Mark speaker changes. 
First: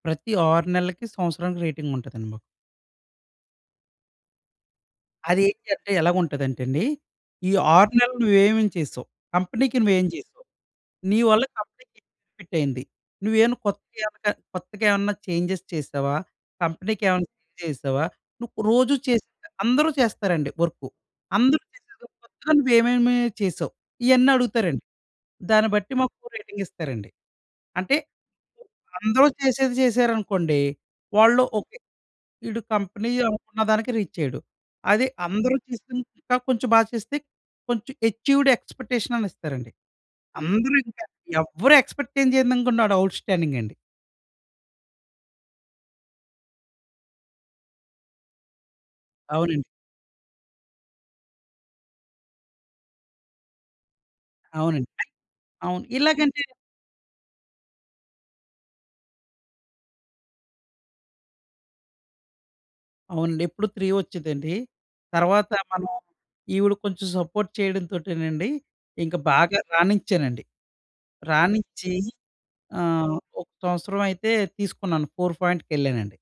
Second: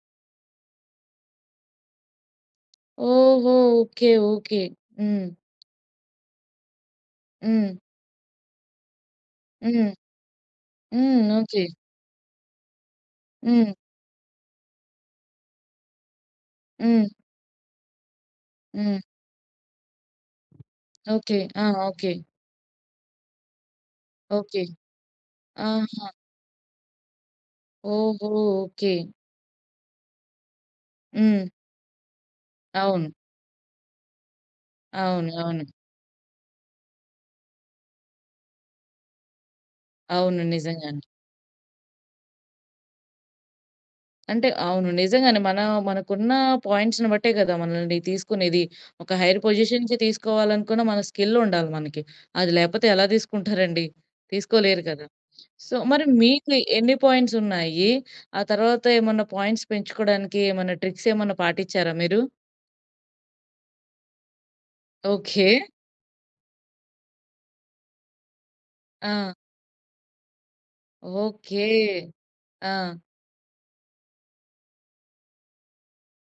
Speaker 1: ప్రతి 6 నెలలకి, సంవత్సరానికి రేటింగుంటుందండి మాకు.
Speaker 2: ఓహో! Okay okay. హ్మ్.
Speaker 1: అది ఏంటంటే ఎలాగుంటదంటే అండి, "ఈ
Speaker 2: హ్మ్.
Speaker 1: 6 నెలలు నువ్వు ఏమేమి చేసావ్? కంపెనీ‌కి
Speaker 2: హ్మ్.
Speaker 1: నువ్వేం చేసావ్? నీ
Speaker 2: హ్మ్.
Speaker 1: వల్ల
Speaker 2: ఓకే.
Speaker 1: కంపెనీ‌కి బెనిఫిటేంటి? నువ్వేమన్నా
Speaker 2: హ్మ్.
Speaker 1: కొత్తగేవన్న కొత్తగా ఏమన్నా చేంజెస్ చేసావా? కంపెనీ‌కి
Speaker 2: హ్మ్.
Speaker 1: ఏమన్నా చేంజ్ చేసావా? నువ్వు రోజు
Speaker 2: హ్మ్.
Speaker 1: చేసే అందరూ చేస్తారండి వర్కు.
Speaker 2: ఓకే.
Speaker 1: అందరూ
Speaker 2: ఆ!
Speaker 1: చేసే
Speaker 2: ఓకే.
Speaker 1: కొత్తగా నువ్వేమేమి చేసావ్?" ఇయన్నీ
Speaker 2: ఓకే.
Speaker 1: అడుగుతారండి. దాన్ని బట్టి
Speaker 2: ఆహా!
Speaker 1: మాకు రేటింగ్ ఇస్తారండి. అంటే
Speaker 2: ఓహో! ఓకే.
Speaker 1: అందరూ చేసేది చేశారనుకోండి వాళ్ళు
Speaker 2: హ్మ్.
Speaker 1: "ఓకే, వీడు కంపెనీ
Speaker 2: అవును.
Speaker 1: అనుకున్న దానికి రీచైయ్యడు." అది
Speaker 2: అవును
Speaker 1: అందరూ
Speaker 2: అవును.
Speaker 1: చేసింది ఇంకా కొంచెం బా చేస్తే కొంచెం అచీవ్‌డ్ ఎక్స్‌పెక్టేషనని ఇస్తారండి.
Speaker 2: అవును.
Speaker 1: అందరూ
Speaker 2: నిజంగానే.
Speaker 1: ఇంకా ఎవ్వరు ఎక్స్‌పెక్ట్ ఏం చేయందనుకుంటే వాడు అవుట్‌స్టాడింగ్ అండి.
Speaker 2: అంటే అవును. నిజంగానే మన మనకున్న పాయింట్స్‌ని బట్టే గదా! మనల్ని తీసుకునేది. ఒక హైర్
Speaker 1: అవునండి.
Speaker 2: పొజిషన్‌కి తీసుకోవాలనుకున్న మన స్కిలుండాలి మనకి. అది లేకపోతే ఎలా తీసుకుంటారండి. తీసుకోలేరు
Speaker 1: అవునండి.
Speaker 2: కదా! సో,
Speaker 1: అవును.
Speaker 2: మరి
Speaker 1: ఇలాగంటే
Speaker 2: మీకు ఎన్ని పాయింట్సున్నాయి? ఆ తర్వాత ఏమన్నా పాయింట్స్ పెంచుకోవడానికి ఏమన్నా ట్రిక్స్ ఏమన్నా పాటించారా మీరు?
Speaker 1: అవునండి. ఎప్పుడు 3 వోచ్చేదండి,
Speaker 2: ఓకే.
Speaker 1: తరువాత మనం ఈవిడ కొంచెం సపోర్ట్ చేయడంతోటేనండి ఇంక
Speaker 2: ఆ!
Speaker 1: బాగా రానించానండి.
Speaker 2: ఓకే.
Speaker 1: రానిచ్చి
Speaker 2: ఆ!
Speaker 1: ఆహ్, ఒక సంవత్సరమైతే తీసుకున్నాను, 4 ఫోయింట్‌కెళ్ళానండి.